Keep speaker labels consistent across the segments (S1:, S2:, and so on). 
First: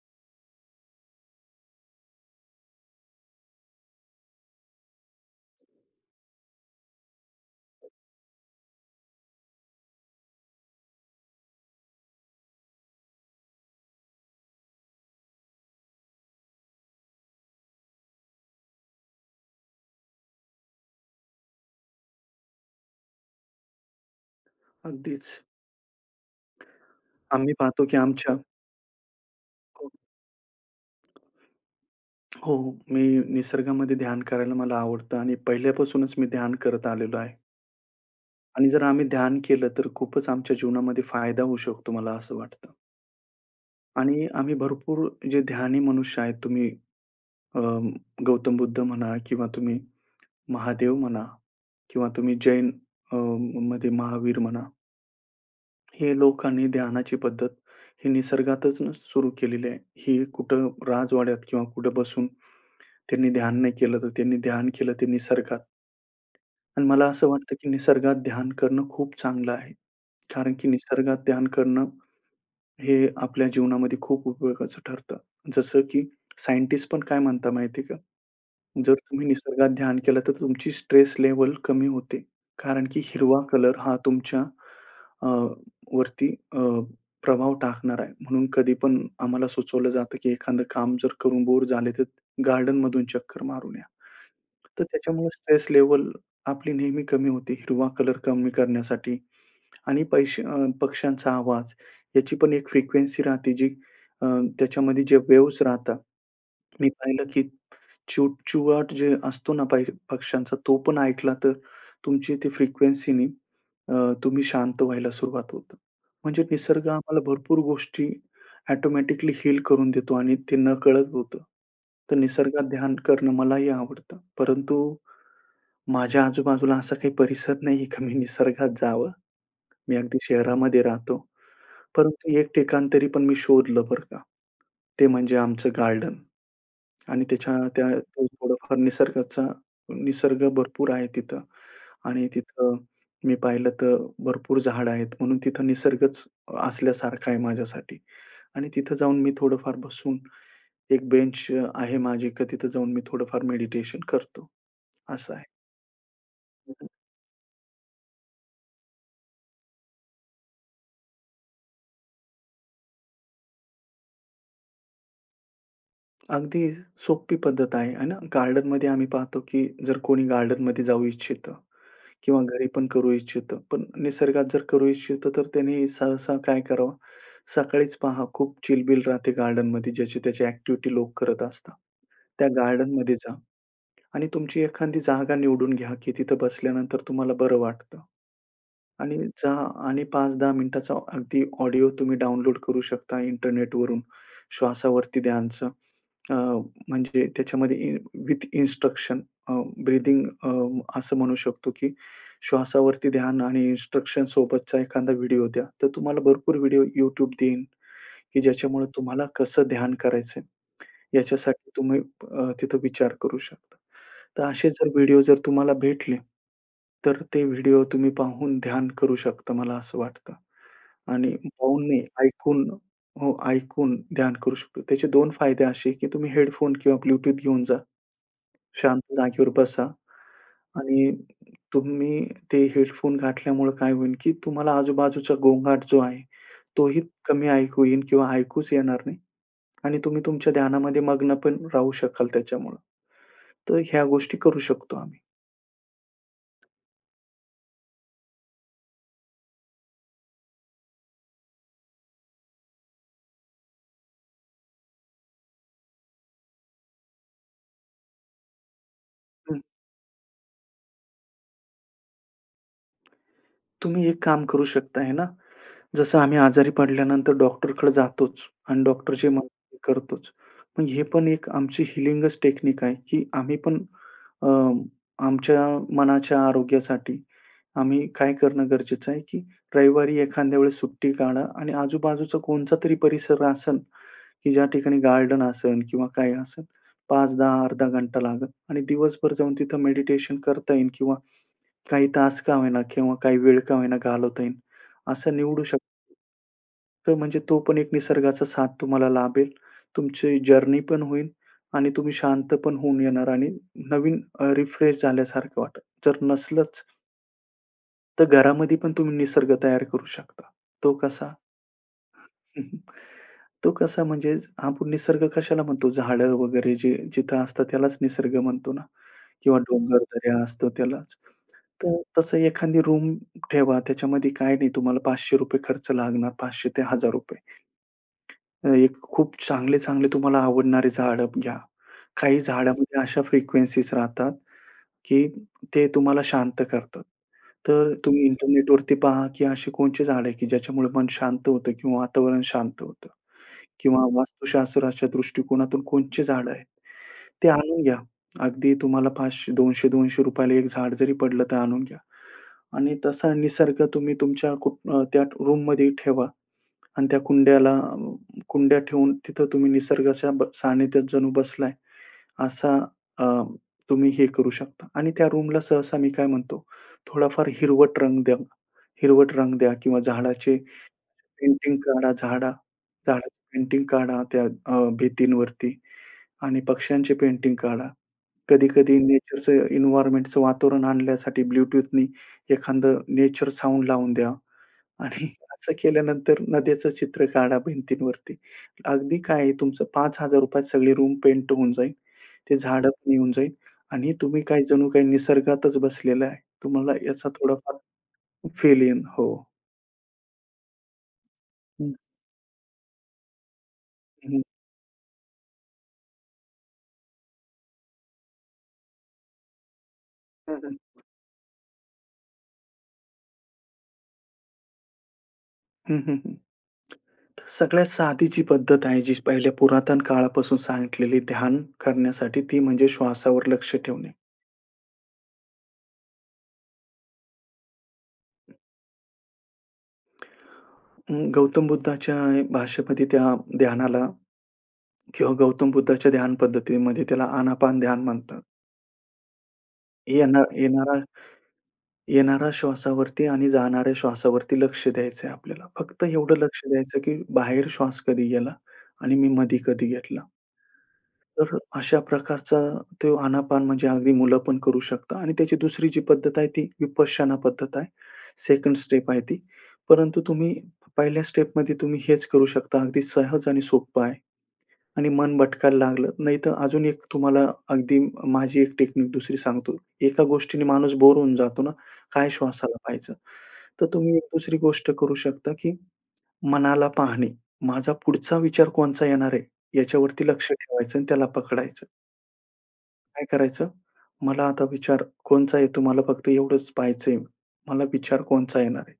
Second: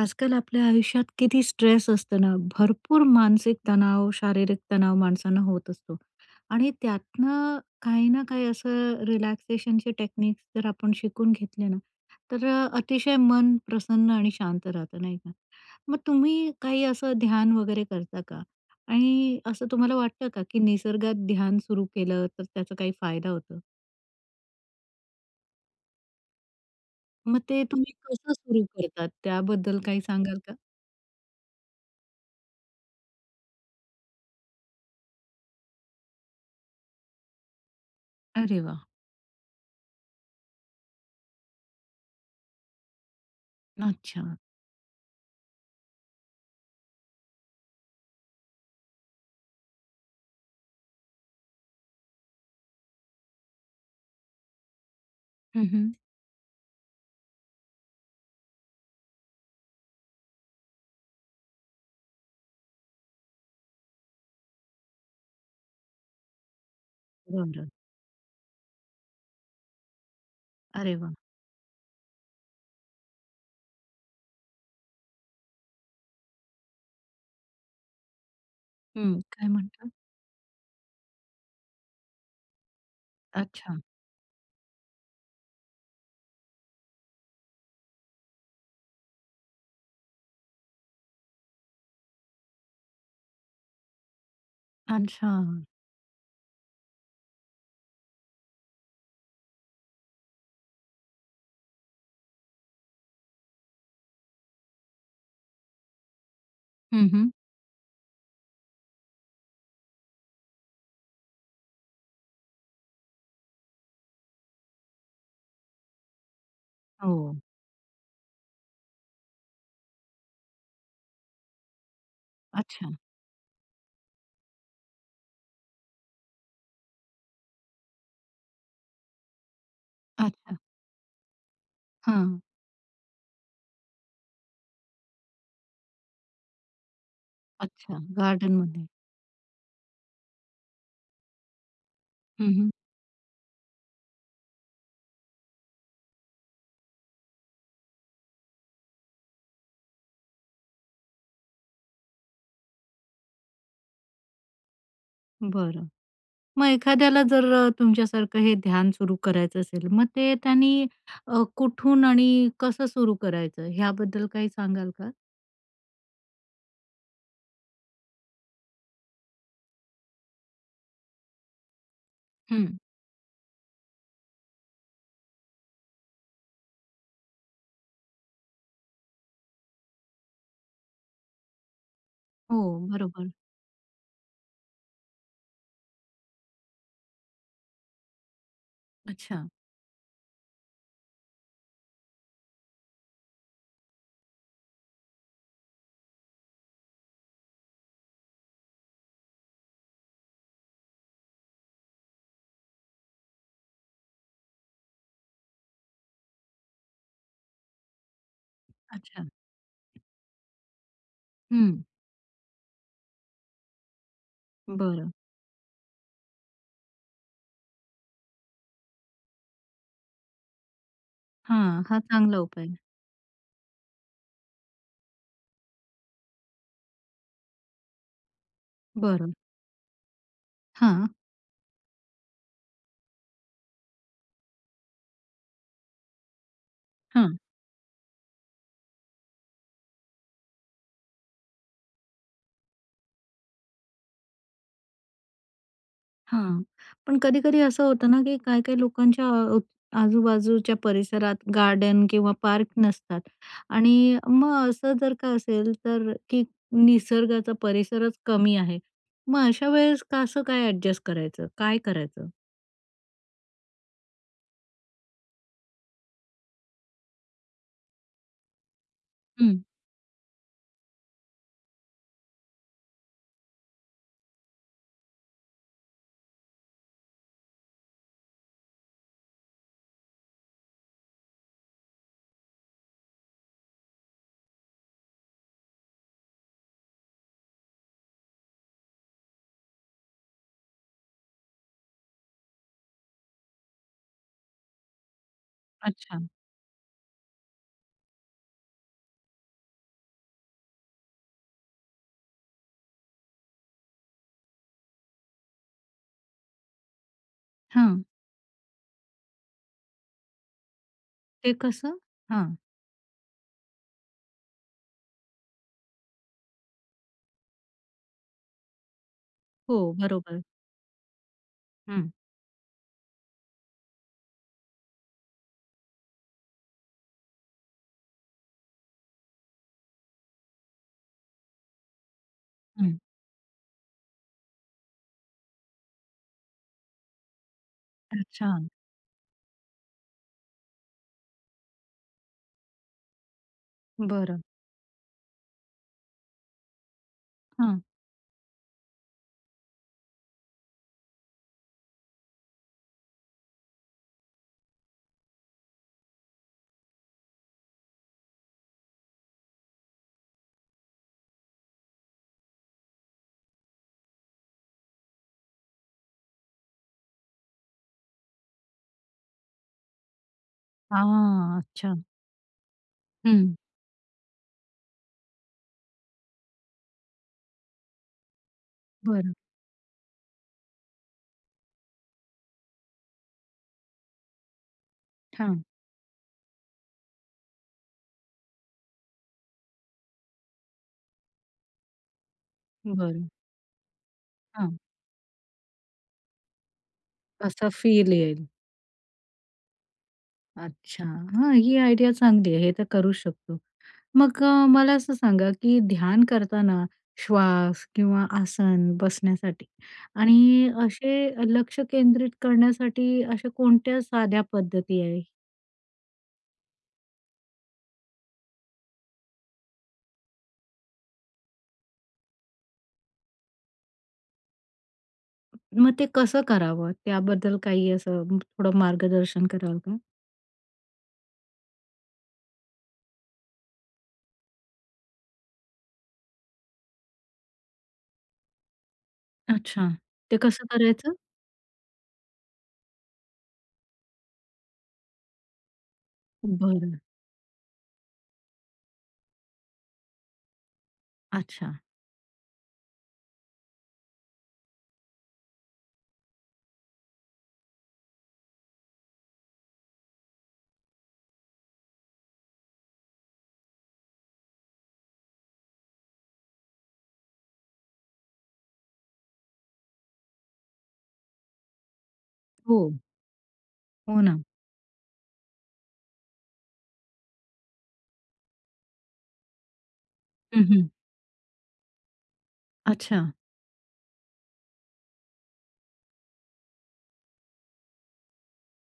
S1: आजकाल आपल्या आयुष्यात किती स्ट्रेस असतं ना भरपूर मानसिक तणाव, शारीरिक तणाव माणसांना होत असतो. आणि त्यातनं काही ना काही असं रिलॅक्सेशनचे टेक्निक्स जर आपण शिकून घेतले ना, तर अ, अतिशय मन प्रसन्न आणि शांत राहतं, नाही का? मग तुम्ही काही असं ध्यान वगैरे करता का? आणि असं तुम्हाला वाटतं का की निसर्गात ध्यान सुरू केलं, तर त्याचा काही फायदा होतो?
S2: अगदीच.
S1: मग
S2: आम्ही
S1: ते
S2: पाहतो
S1: तुम्ही
S2: की
S1: कसं
S2: आमच्या
S1: सुरु करतात. त्याबद्दल
S2: हो.
S1: काही सांगाल का?
S2: हो, मी निसर्गामध्ये ध्यान करायला मला आवडतं. आणि पहिल्यापासूनच मी ध्यान करत आलेलो आहे.
S1: अरे
S2: आणि जर
S1: वाह!
S2: आम्ही ध्यान केलं तर खूपच आमच्या जीवनामध्ये फायदा होऊ शकतो, मला असं वाटतं. आणि
S1: अच्छा.
S2: आम्ही भरपूर जे ध्यानी मनुष्य आहेत तुम्ही अ, गौतम बुद्ध म्हणा किंवा तुम्ही महादेव म्हणा किंवा तुम्ही जैन अ, मध्ये महावीर म्हणा.
S1: हं, हं.
S2: हे लोकांनी ध्यानाची पद्धत ही निसर्गातूनच सुरू केलेली आहे. ही कुठं राजवाड्यात किंवा कुठं बसून त्यांनी ध्यान नाही केलं, तर त्यांनी ध्यान केलं ते निसर्गात. आणि मला असं वाटतं,
S1: बरं.
S2: की निसर्गात ध्यान करणं खूप चांगलं आहे. कारण की
S1: अरे वाह!
S2: निसर्गात ध्यान करणं, हे आपल्या जीवनामध्ये खूप उपयोगाचं ठरतं. जसं की सायंटिस्ट पण काय म्हणतात माहिती आहे का? जर
S1: हं.
S2: तुम्ही
S1: काय
S2: निसर्गात
S1: म्हणता?
S2: ध्यान केलं तर तुमची स्ट्रेस लेव्हल कमी होते. कारण की हिरवा
S1: अच्छा.
S2: कलर हा तुमच्या अ, वरती अ, प्रभाव टाकणारा आहे. म्हणून कधी पण आम्हाला सुचवलं जातं की एखादं काम जर करून बोर झाले तर गार्डनमधून चक्कर मारून या. तर त्याच्यामुळे
S1: अच्छा.
S2: स्ट्रेस लेव्हल आपली नेहमी कमी होते. हिरवा कलर कमी करण्यासाठी आणि पैशे अ, पक्ष्यांचा आवाज. याची पण एक फ्रिक्वेन्सी राहते जी, अ, त्याच्यामध्ये जे वेव्हज राहतात. मी
S1: हं,
S2: पाहिलं
S1: हं.
S2: की चिवचिवाट जे असतो ना पाहिज पक्ष्यांचा तो पण ऐकला तर तुमची ती फ्रिक्वेन्सीनी अ, तुम्ही शांत व्हायला सुरुवात होते. म्हणजे निसर्ग आम्हाला
S1: हो.
S2: भरपूर गोष्टी ऑटोमॅटिकली हील करून देतो आणि ते नकळत होतं. तर निसर्गात ध्यान
S1: अच्छा.
S2: करणं मलाही आवडतं. परंतु माझ्या आजूबाजूला असा काही परिसर नाहीये का मी निसर्गात जावं. मी अगदी
S1: अच्छा.
S2: शहरामध्ये राहतो. परंतु
S1: हं.
S2: एक ठिकाण तरी पण मी शोधलं, बरं का? ते म्हणजे आमचं गार्डन. आणि त्याच्या त्या
S1: अच्छा,
S2: [unintelligible] थोडंफार
S1: गार्डनमध्ये.
S2: निसर्गाचा निसर्ग भरपूर आहे तिथं. आणि
S1: हं, हं.
S2: तिथं मी पाहिलं तर भरपूर झाडं आहेत. म्हणून तिथं निसर्गच असल्यासारखं आहे माझ्यासाठी. आणि तिथं जाऊन मी थोडंफार बसून एक बेंच अ, आहे माझी की तिथं जाऊन मी थोडंफार मेडिटेशन करतो. असं आहे.
S1: बरं. मग
S2: हं, हं.
S1: एखाद्याला जर अ, तुमच्यासारखं हे ध्यान सुरू करायचं असेल, मग ते त्यांनी अ, कुठून आणि कसं सुरू करायचं, ह्याबद्दल काही सांगाल का?
S2: अगदी सोपी पद्धत आहे, आहे ना. गार्डनमध्ये आम्ही पाहतो की जर कोणी गार्डनमध्ये जाऊ इच्छितं किंवा घरी
S1: हं.
S2: पण करू इच्छितं. पण निसर्गात जर करू इच्छितं, तर त्यांनी सहसा काय करावं? सकाळीच पहा खूप चिलबिल राहते गार्डनमध्ये. ज्याची त्याची अ‍ॅक्टिव्हिटी लोक करत असतात. त्या
S1: हो,
S2: गार्डनमध्ये
S1: बरोबर.
S2: जा आणि तुमची एखादी जागा निवडून घ्या की तिथं बसल्यानंतर तुम्हाला बरं वाटतं. आणि
S1: अच्छा.
S2: जा आणि 5-10 मिनिटाचा अगदी ऑडिओ तुम्ही डाउनलोड करू शकता इंटरनेटवरून, श्वासावरती ध्यानचं. अ, म्हणजे त्याच्यामध्ये इ विथ इन्स्ट्रक्शन अ, ब्रीथिंग अ, असं म्हणू शकतो की श्वासावरती ध्यान आणि इन्स्ट्रक्शनसोबतचा एखादा व्हिडिओ द्या. तर तुम्हाला भरपूर व्हिडिओ YouTube देईन की ज्याच्यामुळे तुम्हाला
S1: अच्छा.
S2: कसं ध्यान करायचंय याच्यासाठी
S1: हं.
S2: तुम्ही अ, तिथं विचार करू शकता. तर असे जर
S1: बरं.
S2: व्हिडिओ जर तुम्हाला भेटले, तर ते व्हिडिओ तुम्ही पाहून ध्यान करू शकता, मला असं वाटतं आणि
S1: हां,
S2: पाहून
S1: हा
S2: नाही
S1: चांगला उपाय
S2: ऐकून.
S1: आहे.
S2: हो, ऐकून ध्यान करू शकतो. त्याचे 2 फायदे असे आहे की तुम्ही हेडफोन किंवा ब्लूटूथ घेऊन जा. शांत
S1: बरं.
S2: जागेवर बसा
S1: हां.
S2: आणि तुम्ही ते हेडफोन घातल्यामुळे काय होईल की तुम्हाला आजूबाजूचा गोंगाट जो आहे, तोही
S1: हं.
S2: कमी ऐकू येईल किंवा ऐकूच येणार नाही. आणि तुम्ही तुमच्या ध्यानामध्ये मग्न पण राहू शकाल त्याच्यामुळं. तर ह्या गोष्टी करू शकतो आम्ही.
S1: हां, पण कधी-कधी असं होतं ना, की काही-काही लोकांच्या अ, आजूबाजूच्या परिसरात गार्डन किंवा पार्क नसतात आणि मग असं जर का असेल, तर की निसर्गाचा परिसरच कमी आहे. मग
S2: हं.
S1: अशा वेळेस कसं काय ॲडजस्ट करायचं? काय करायचं?
S2: तुम्ही एक काम करू शकता आहे ना, जसं आम्ही आजारी पडल्यानंतर डॉक्टरकडे जातोच आणि डॉक्टर जे मग
S1: हं.
S2: [unintelligible] करतोच. मग हे पण एक आमची हीलिंगच टेक्निक आहे, की आम्ही पण अ, आमच्या मनाच्या आरोग्यासाठी आम्ही काय करणं गरजेचं आहे की रविवारी एखाद्या वेळेस सुट्टी काढा आणि आजूबाजूचा कोणचा तरी परिसर आसन, की ज्या ठिकाणी गार्डन असेल किंवा काय असेल, 5-10 अर्धा घंटा लागेल आणि दिवसभर जाऊन तिथं मेडिटेशन करता येईल किंवा काही तास का होईना किंवा काही वेळ का होईना घालवता येईल. असं निवडू शकतो.
S1: अच्छा.
S2: तो म्हणजे तो पण एक निसर्गाचा साथ तुम्हाला लाभेल. तुमची जर्नी पण होईल आणि तुम्ही शांत पण होऊन येणार आणि नवीन रिफ्रेश झाल्यासारखं वाटतं. जर नसलंच
S1: हं.
S2: तर घरामध्ये पण तुम्ही निसर्ग तयार करू शकता. तो कसा?
S1: ते कसं? हां.
S2: तो कसा म्हणजे आपण निसर्ग कशाला म्हणतो? झाडं वगैरे जे जिथं असतात त्यालाच निसर्ग म्हणतो ना? किंवा
S1: हो.
S2: डोंगरदऱ्या
S1: बरोबर.
S2: असतात त्यालाच. तर
S1: हं.
S2: तसं एखादी रूम ठेवा. त्याच्यामध्ये काही नाही तुम्हाला ₹500 खर्च लागणार, 500 ते ₹1000 एक खूप चांगले-चांगले तुम्हाला आवडणारी झाडं घ्या. काही
S1: हं.
S2: झाडामध्ये अशा फ्रिक्वेन्सीज राहतात की ते तुम्हाला शांत करतात. तर तुम्ही
S1: अच्छा.
S2: इंटरनेटवरती पहा की अशी कोणती झाडं आहेत की ज्याच्यामुळे मन शांत होतं किंवा वातावरण शांत होतं किंवा
S1: बरं.
S2: वास्तुशास्त्राच्या दृष्टिकोनातून कोणती झाडं आहेत? ते
S1: हं.
S2: आणून घ्या. अगदी तुम्हाला 500 ₹200-200ला एक झाड जरी पडलं, तर आणून घ्या. आणि तसा निसर्ग तुम्ही तुमच्या को अ, त्या रूममध्ये ठेवा. आणि त्या कुंड्याला अ, कुंड्या ठेवून तिथं तुम्ही निसर्गाच्या ब सानिध्यात जणू बसलाय असा अ, तुम्ही हे करू शकता. आणि त्या रूमला सहसा मी काय म्हणतो थोडाफार हिरवट रंग द्या. हिरवट रंग द्या किंवा झाडाचे
S1: हां.
S2: पेंटिंग
S1: अच्छा.
S2: काढा, झाडा झाडाची
S1: हं.
S2: पेंटिंग काढा त्या अ, भिंतीवरती आणि पक्ष्यांचे पेंटिंग काढा. कधी-कधी
S1: बरं.
S2: नेचरचं एन्व्हायर्नमेंटचं वातावरण आणण्यासाठी ब्लूटूथनी एखादं नेचर साउंड लावून द्या. आणि
S1: हां.
S2: असं केल्यानंतर नद्याचं चित्र काढा भिंतींवरती. अगदी काय आहे? तुमचं ₹5000त सगळी रूम पेंट होऊन जाईन. ते झाडं पण
S1: बरं.
S2: येऊन जाईल आणि तुम्ही काही
S1: हां.
S2: जणू काही निसर्गातच बसलेला आहे. तुम्हाला याचा
S1: असा
S2: थोडाफार
S1: फील येईल.
S2: फील जाईन. हो.
S1: अच्छा. हां. ही
S2: हं.
S1: आयडिया चांगली आहे. हे तर करू शकतो.
S2: हं.
S1: मग अ, मला असं सांगा की ध्यान करताना श्वास किंवा आसन बसण्यासाठी आणि
S2: साधन.
S1: असे लक्ष केंद्रित करण्यासाठी अशा कोणत्या साध्या पद्धती आहे?
S2: हं, हं. हं. तर सगळ्यात साधी जी पद्धत आहे जी पहिल्या पुरातन काळापासून सांगितलेली ध्यान करण्यासाठी ती म्हणजे श्वासावर लक्ष ठेवणे.
S1: मग ते कसं करावं? त्याबद्दल काही असं थोडं मार्गदर्शन कराल का?
S2: अ, गौतम बुद्धाच्या भाष्यपती त्या ध्यानाला किंवा गौतम बुद्धाच्या ध्यान पद्धतीमध्ये त्याला, आनापान ध्यान म्हणतात.
S1: अच्छा. ते
S2: येणा
S1: कसं
S2: येणारा
S1: करायचं?
S2: येणारा श्वासावरती आणि जाणाऱ्या श्वासावरती लक्ष द्यायचंय आपल्याला. फक्त एवढं लक्ष द्यायचं
S1: बरं.
S2: की बाहेर श्वास कधी गेला आणि मी मध्ये कधी घेतला. तर
S1: अच्छा.
S2: अशा प्रकारचा तो आनापान म्हणजे अगदी मुलं पण करू शकता आणि त्याची दुसरी जी पद्धत आहे ती विपश्यना पद्धत आहे. सेकंड स्टेप आहे ती. परंतु तुम्ही पहिल्या स्टेपमध्ये तुम्ही हेच करू शकता, अगदी सहज आणि सोपं आहे. आणि मन भटकायला लागलं नाही तर, अजून एक तुम्हाला अगदी माझी 1 टेक्निक 2री सांगतो. एका गोष्टीने माणूस बोर होऊन जातो ना, काय श्वासाला
S1: हो.
S2: पाहायचं? तर तुम्ही
S1: हो
S2: एक
S1: ना.
S2: दुसरी गोष्ट करू शकता की मनाला पाहणे. माझा पुढचा विचार कोणचा येणार आहे याच्यावरती लक्ष
S1: हं, हं.
S2: ठेवायचं आणि त्याला पकडायचं. काय
S1: अच्छा.
S2: करायचं? मला आता विचार कोणता आहे तुम्हाला फक्त एवढंच पहायचंय. मला विचार कोणता येणार आहे?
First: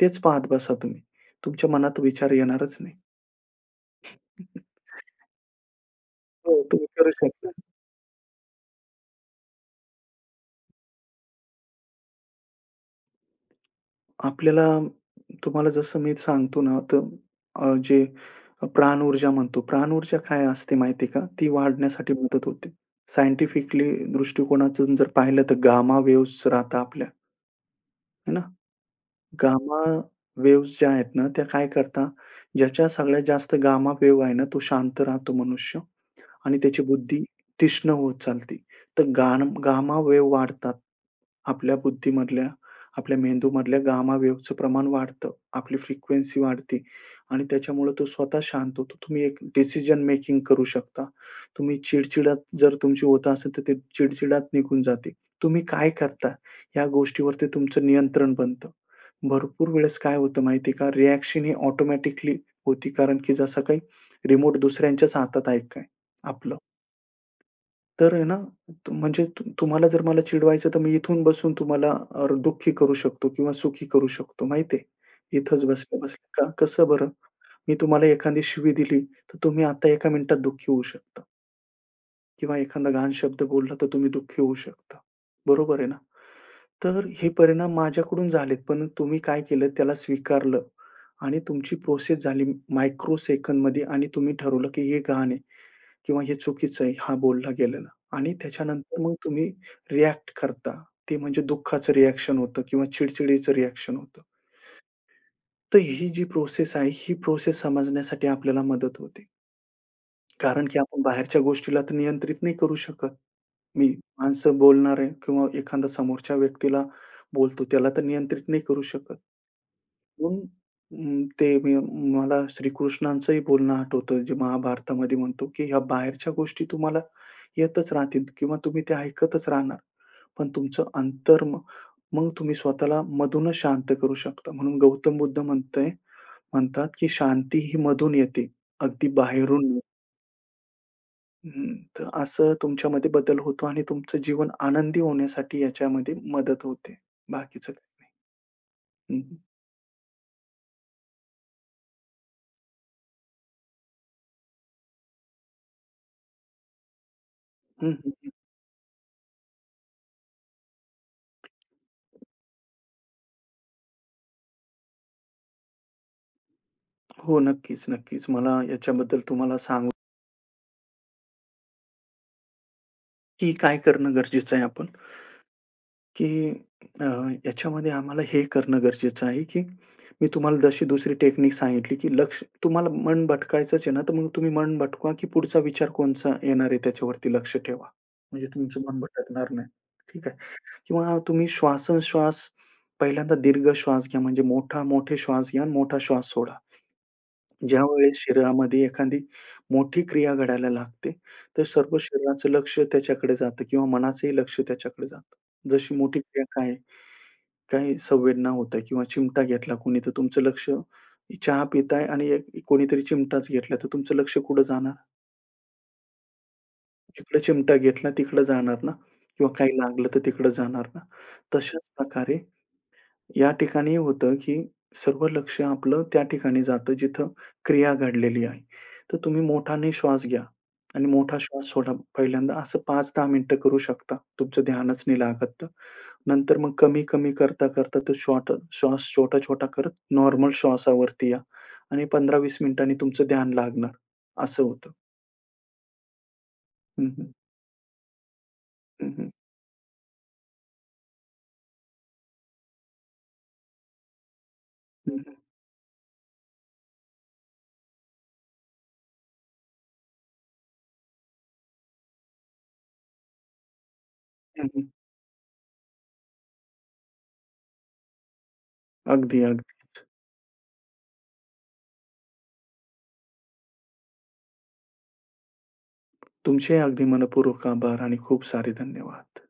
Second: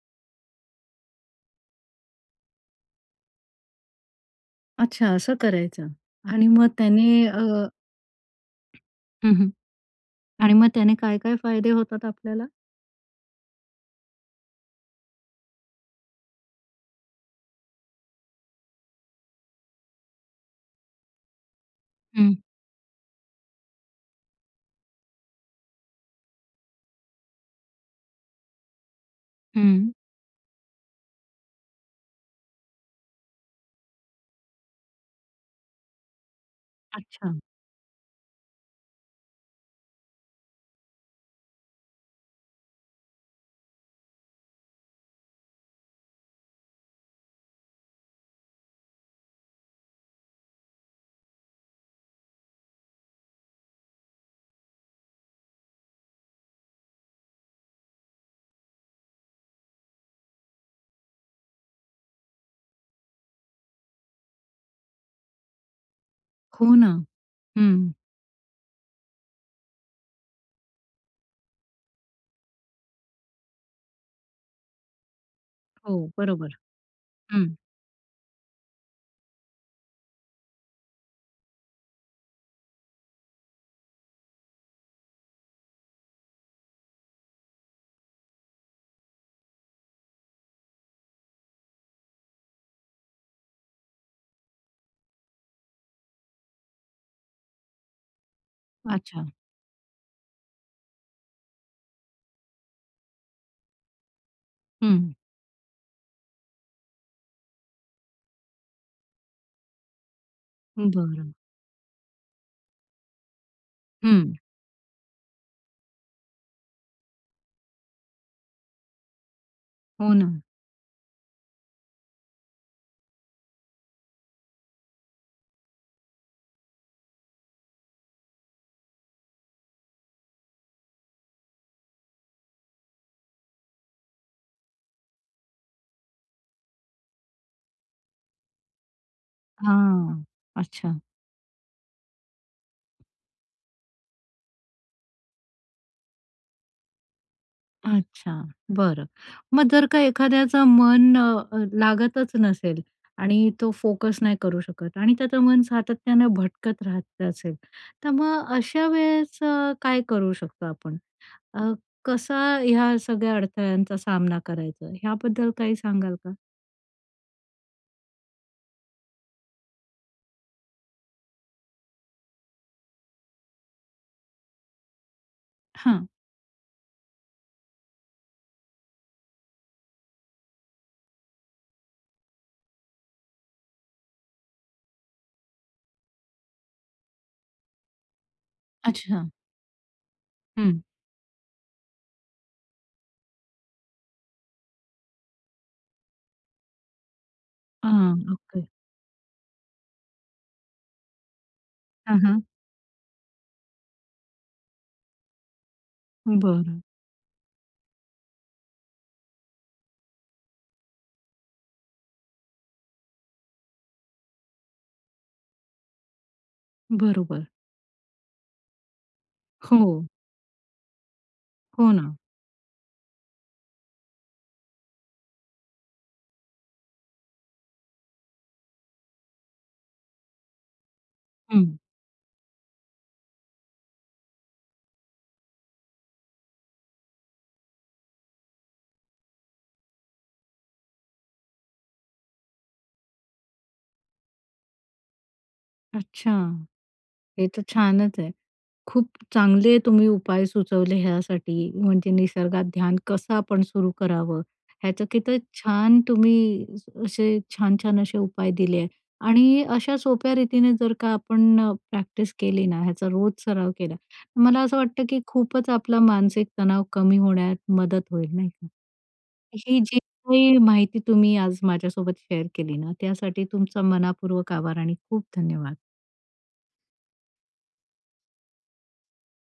S2: तेच पाहत बसा तुम्ही. तुमच्या मनात विचार येणारच नाही.
S1: अच्छा. असं करायचं आणि
S2: हो,
S1: मग
S2: तुम्ही करू
S1: त्याने अ,
S2: शकता.
S1: हं, हं. आणि मग त्याने काय-काय फायदे होतात आपल्याला?
S2: आपल्याला तुम्हाला जसं मी सांगतो ना तर अ, जे प्राण ऊर्जा म्हणतो, प्राण ऊर्जा काय असते माहिती आहे का? ती वाढण्यासाठी
S1: हं.
S2: मदत होते. सायंटिफिकली दृष्टिकोनातून जर पाहिलं तर, गामा वेव्हज राहतात आपल्या आहे ना? गामा
S1: हं.
S2: वेव्ह्ज ज्या आहेत ना, त्या काय करतात, ज्याच्या सगळ्यात जास्त गामा वेव्ह आहे ना, तो शांत राहतो मनुष्य आणि त्याची बुद्धी
S1: अच्छा.
S2: तीक्ष्ण होत चालते. तर गान गामा वेव्ह वाढतात. आपल्या बुद्धीमधल्या, आपल्या मेंदूमधल्या गामा वेव्हजचं प्रमाण वाढतं. आपली फ्रिकवेन्सी वाढते आणि त्याच्यामुळे तो स्वतः शांत होतो. तुम्ही एक डिसिजन मेकिंग करू शकता. तुम्ही चिडचिडत जर, तुमची होत असेल तर, ते चिडचिडत निघून जाते. तुम्ही काय करता या गोष्टीवर ते तुमचं नियंत्रण बनतं. भरपूर वेळेस काय होतं माहिती आहे का? रिॲक्शन ही ऑटोमॅटिकली होती, कारण की जसं काही रिमोट दुसऱ्यांच्याच हातात आहे की काय आपलं.
S1: हो ना. हं.
S2: तर आहे ना. म्हणजे तु तुम्हाला जर मला चिडवायचं तर, मी इथून बसून तुम्हाला अ, दुःखी करू शकतो किंवा सुखी करू शकतो, माहिती आहे? इथेच
S1: हो,
S2: बसल्या-बसल्या. का
S1: बरोबर.
S2: कसं बरं?
S1: हं.
S2: मी तुम्हाला एखादी शिवी दिली तर, तुम्ही आता 1का मिनिटात दुःखी होऊ शकता. किंवा एखादा घाण शब्द बोलला, तर तुम्ही दुःखी होऊ शकता, बरोबर आहे ना? तर हे परिणाम माझ्याकडून झालेत, पण तुम्ही काय केलं? त्याला स्वीकारलं आणि तुमची प्रोसेस झाली मायक्रो सेकंदमध्ये आणि तुम्ही ठरवलं की हे घाण आहे किंवा हे चुकीचं आहे, हा बोलला गेलेला. आणि त्याच्यानंतर मग
S1: अच्छा.
S2: तुम्ही रिॲक्ट करता. ते म्हणजे दुःखाचं रिॲक्शन होतं किंवा चिड-चिडीचं रिॲक्शन होतं.
S1: हं.
S2: तर ही जी प्रोसेस आहे, ही प्रोसेस समजण्यासाठी आपल्याला मदत होते. कारण की आपण
S1: बरं.
S2: बाहेरच्या गोष्टीला तर नियंत्रित नाही करू शकत. मी
S1: हं.
S2: माणसं बोलणार आहे किंवा एखादा समोरच्या व्यक्तीला बोलतो, त्याला तर नियंत्रित नाही करू शकत.
S1: हो ना.
S2: म्हणून अ, ते मी मला अ, श्रीकृष्णांचही बोलणं आठवतं जे महाभारतामध्ये म्हणतो, की "ह्या बाहेरच्या गोष्टी तुम्हाला येतच राहतील किंवा तुम्ही त्या ऐकतच राहणार. पण तुमचं अंतर म मग तुम्ही स्वतःला मधूनच शांत करू शकता" म्हणून गौतम बुद्ध म्हणताय म्हणतात, "की शांती ही मधून येते, अगदी बाहेरून नाही."
S1: हां, अच्छा.
S2: हं. तर असं तुमच्यामध्ये बदल होतो आणि तुमचं जीवन आनंदी होण्यासाठी याच्यामध्ये मदत होते. बाकीचं
S1: अच्छा. बरं.
S2: हं, हं.
S1: मग जर का एखाद्याचा मन अ, लागतच नसेल आणि तो फोकस नाही करू शकत आणि त्याचं मन सातत्याने भटकत राहत असेल,
S2: हं,
S1: तर
S2: हं, हं.
S1: मग अशा वेळेस अ, काय करू शकतो आपण? अ, कसा या सगळ्या अडथळ्यांचा सामना करायचा, याबद्दल काही सांगाल का?
S2: हो. नक्कीच, नक्कीच. मला याच्याबद्दल तुम्हाला सांग की काय करणं गरजेचं आहे आपण?
S1: हां.
S2: की अ, ह्याच्यामध्ये आम्हाला हे करणं गरजेचं आहे, की मी तुम्हाला जशी दुसरी टेक्निक सांगितली की लक्ष तुम्हाला मन भटकायचंच आहे ना, तर मग तुम्ही मन भटकवा, की पुढचा विचार कोणता येणार आहे त्याच्यावरती लक्ष ठेवा. म्हणजे तुमचं मन
S1: अच्छा.
S2: भटकणार नाही. ठीक आहे.
S1: हं.
S2: किंवा हा, तुम्ही श्वासोच्छवास पहिल्यांदा दीर्घश्वास घ्या म्हणजे मोठा मोठे श्वास घ्या आणि मोठा श्वास सोडा.
S1: हां,
S2: ज्यावेळेस
S1: ओके.
S2: शरीरामध्ये एखादी मोठी क्रिया घडायला लागते तर सर्व
S1: हं, हं.
S2: शरीराचं लक्ष त्याच्याकडे जातं किंवा मनाचंही लक्ष त्याच्याकडे जातं. जशी मोठी क्रिया काय आहे?
S1: बरं.
S2: काही संवेदना होत आहे किंवा चिमटा घेतला कुणी तर तुमचं लक्ष चहा पिताय आणि एक कोणीतरी चिमटाच घेतला तर तुमचं लक्ष कुठे जाणार? जिकडे
S1: बरोबर.
S2: चिमटा घेतला तिकडे जाणार ना? किंवा काही लागलं
S1: हो.
S2: तर तिकडे जाणार ना? तशाच
S1: हो ना.
S2: प्रकारे या ठिकाणी होतं, की सर्व लक्ष आपलं त्या ठिकाणी जातं जिथे क्रिया घडलेली आहे. तर तुम्ही मोठाने श्वास घ्या आणि मोठा श्वास
S1: हं.
S2: सोडा. पहिल्यांदा असं 5-10 मिनिटे करू शकता. तुमचं ध्यानच नाही लागत तर. नंतर मग कमी-कमी करता-करता तो शॉट श्वास छोटा-छोटा करत नॉर्मल श्वासावरती या आणि 15-20 मिनिटांनी तुमचं ध्यान लागणार, असं होतं.
S1: अच्छा.
S2: हं, हं.
S1: हे तर छानच आहे. खूप
S2: हं, हं.
S1: चांगले तुम्ही उपाय सुचवले ह्यासाठी म्हणजे निसर्गात ध्यान कसं आपण सुरू करावं? ह्याचं
S2: हं,
S1: किती
S2: हं.
S1: छान तुम्ही अ, असे छान-छान असे उपाय दिले आहे आणि अशा सोप्या रीतीने जर का आपण प्रॅक्टिस केली ना ह्याचा रोज सराव केला. तर मला
S2: हं,
S1: असं
S2: हं.
S1: वाटतं, की खूपच आपला मानसिक तणाव कमी होण्यात मदत होईल, नाही का?
S2: अगदी,
S1: ही जी
S2: अगदीच.
S1: काही माहिती तुम्ही आज माझ्यासोबत शेअर केली ना त्यासाठी तुमचा मनपूर्वक आभार आणि खूप धन्यवाद!
S2: तुमचे ही अगदी मनःपूर्वक आभार आणि खूप सारे धन्यवाद!